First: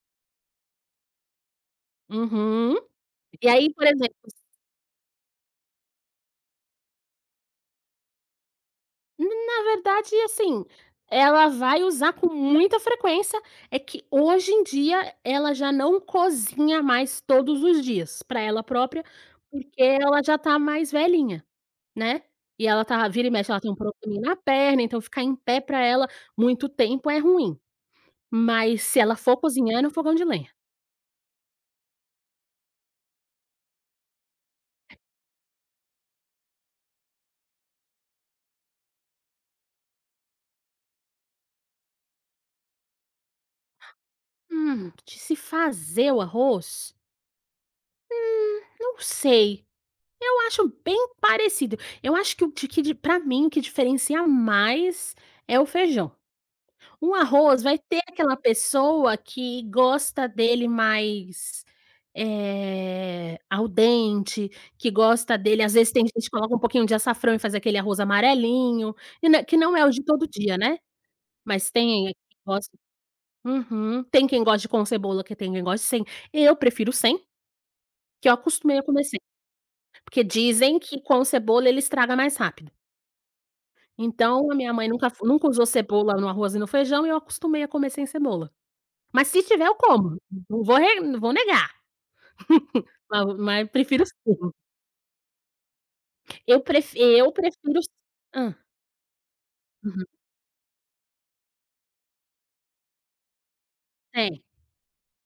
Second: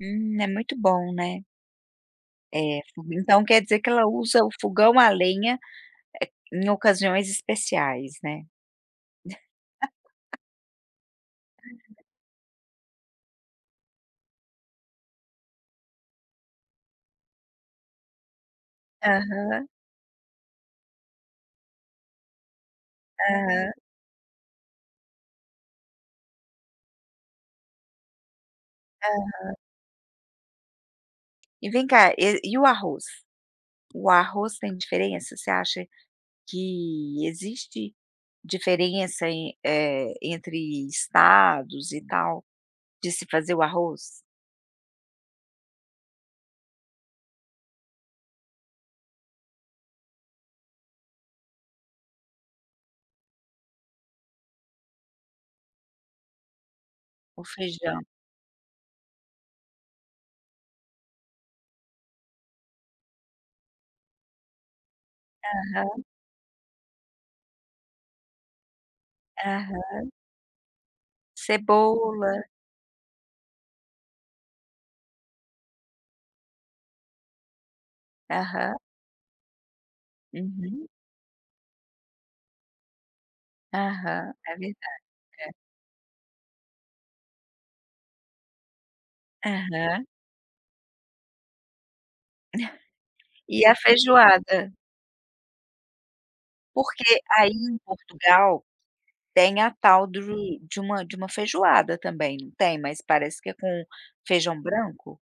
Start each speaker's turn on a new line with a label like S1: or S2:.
S1: Hum, é muito bom, né?
S2: Uhum.
S1: É, fu então,
S2: E,
S1: quer
S2: aí,
S1: dizer
S2: por
S1: que ela
S2: exemplo s
S1: usa o fogão à lenha, eh, em ocasiões especiais, né.
S2: Na verdade, assim, ela vai usar com muita frequência. É que, hoje em dia, ela já não cozinha mais todos os dias, para ela própria,
S1: Aham.
S2: porque ela já está mais velhinha, né. E ela tá vira e mexe ela tem
S1: Aham.
S2: um probleminha na perna, então, ficar em pé para ela muito tempo é ruim. Mas, se ela for
S1: Aham.
S2: cozinhar, é no fogão de lenha.
S1: E vem cá, e e o arroz? O arroz tem diferença? Você acha que existe diferença em eh, entre estados e tal, de se fazer o arroz?
S2: Hum, de se fazer o arroz? Hum, não sei. Eu acho bem parecido. Eu acho que o que di para mim o que diferencia mais é o feijão. O
S1: O
S2: arroz vai ter
S1: feijão.
S2: aquela pessoa que gosta dele mais, eh, al dente, que gosta dele às vezes,
S1: Aham.
S2: tem gente que coloca um pouquinho de açafrão e faz aquele arroz amarelinho, que nã que não é o de
S1: Aham.
S2: todo dia, né, mas tem quem
S1: Cebola.
S2: gosta. Uhum. Tem quem goste com cebola, que tem quem goste sem, eu prefiro sem, que eu
S1: Aham.
S2: acostumei a comer sem. Porque dizem
S1: Uhum.
S2: que com cebola ele estraga mais rápido.
S1: Aham. É
S2: Então, a minha
S1: verdade.
S2: mãe nunca fe nunca
S1: É.
S2: usou cebola no arroz e no feijão e eu acostumei a comer sem cebola. Mas se estiver eu
S1: Aham.
S2: como, não vou re não vou negar, mas
S1: E
S2: mas
S1: a
S2: prefiro sem.
S1: feijoada?
S2: Eu pref
S1: Porque
S2: eu
S1: aí em
S2: prefiro s Hã.
S1: Portugal, tem a
S2: Uhum.
S1: tal de de uma de uma feijoada, também, não tem? Mas parece que é com
S2: Tem.
S1: feijão branco?